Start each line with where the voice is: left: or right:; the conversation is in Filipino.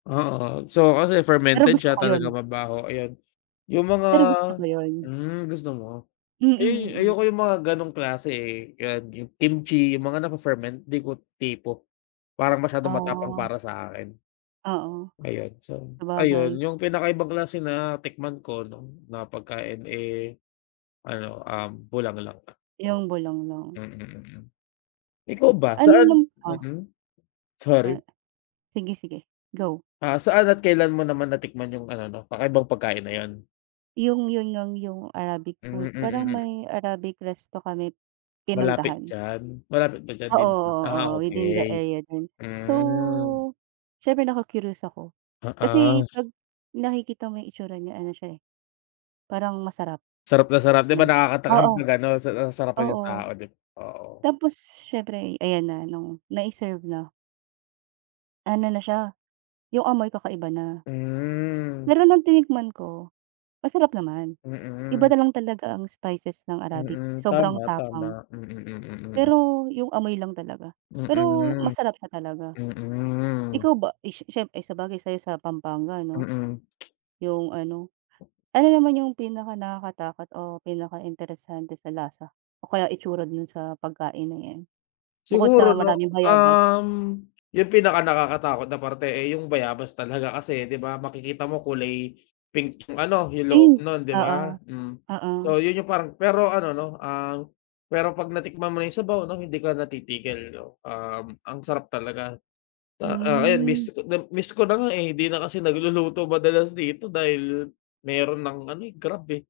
left: Oo, so kasi
right: Pero
left: fermented
right: gusto
left: siya,
right: ko 'yon.
left: talagang mabaho, ayan. Yung mga
right: Pero gusto ko 'yun.
left: hmm, gusto mo.
right: Mm,
left: Ay,
right: mm.
left: ayoko yung mga ganong klase, eh, yan yung kimchi, yung mga nafe-ferment, di ko tipo. Parang masyadong matapang
right: Oh.
left: para sa akin.
right: Oo,
left: Ayun, so, ayun
right: sabagay.
left: yung pinakaibang klase na tikman ko 'no, na pagkain, eh, ano, um, bulanglang lang, oo.
right: Yung bulanglang.
left: Mm, mm. Ikaw ba
right: Ano yung
left: saan
right: lam oh.
left: mm, sorry.
right: Sige, sige, go.
left: Ah, saan at kailan mo naman natikman yung ano 'no, kakaibang pagkain na yun?
right: Yung yun, ng yung Arabic
left: Hmm,
right: food, parang
left: mm, mm.
right: may Arabic resto kami
left: Malapit
right: pinuntahan.
left: diyan, malapit ba diyan
right: Oo,
left: din
right: oo,
left: ah,
right: oo, within the
left: okey,
right: area lang.
left: hmm.
right: So, siyempre naku-curious ako,
left: Oo.
right: kasi pag nakikita mo yung hitsura niya, ano siya, eh. Parang masarap,
left: Sarap na sarap, di ba
right: ganun
left: nakakatakam
right: oo.
left: pag ano, sa ah, sarapan yung
right: Oo.
left: tao dib oo.
right: Tapos, siyempre ayan na nung nai-serve na ano na siya, yung amoy kakaiba na.
left: Hmm.
right: Pero nung tinikman ko, masarap naman. Iba
left: Mm.
right: na lang talaga ang spices ng Arabic,
left: Mm,
right: sobrang
left: tama,
right: tapang.
left: tama, mm, mm, mm.
right: Pero yung amoy lang talaga, pero
left: Mm,
right: masarap siya talaga.
left: mm.
right: Ikaw ba ish siyempre, eh, sabagay sa'yo sa Pampanga, no?
left: Mm.
right: Yung ano ano naman yung pinakanakakatakot o pinakainteresante sa lasa o kaya itsura dun sa pagkain 'no em bukod sa
left: Siguro no,
right: maraming bayabas?
left: um, yung pinakanakakatakot na parte, eh, yung bayabas talaga kasi di ba makikita mo kulay pink ano yung loob
right: Ayun
left: nun di
right: oo,
left: ba, hmm.
right: oo.
left: So yun yung parang pero ano, no, ang pero 'pag natikman mo yung sabaw, no, hindi ka na titigil, no. Um, ang sarap talaga, ah, ayan,
right: Hmm.
left: miss ko nab miss ko na nga, eh, hindi na kasi nagluluto madalas dito dahil meron nang ano, Grab, eh.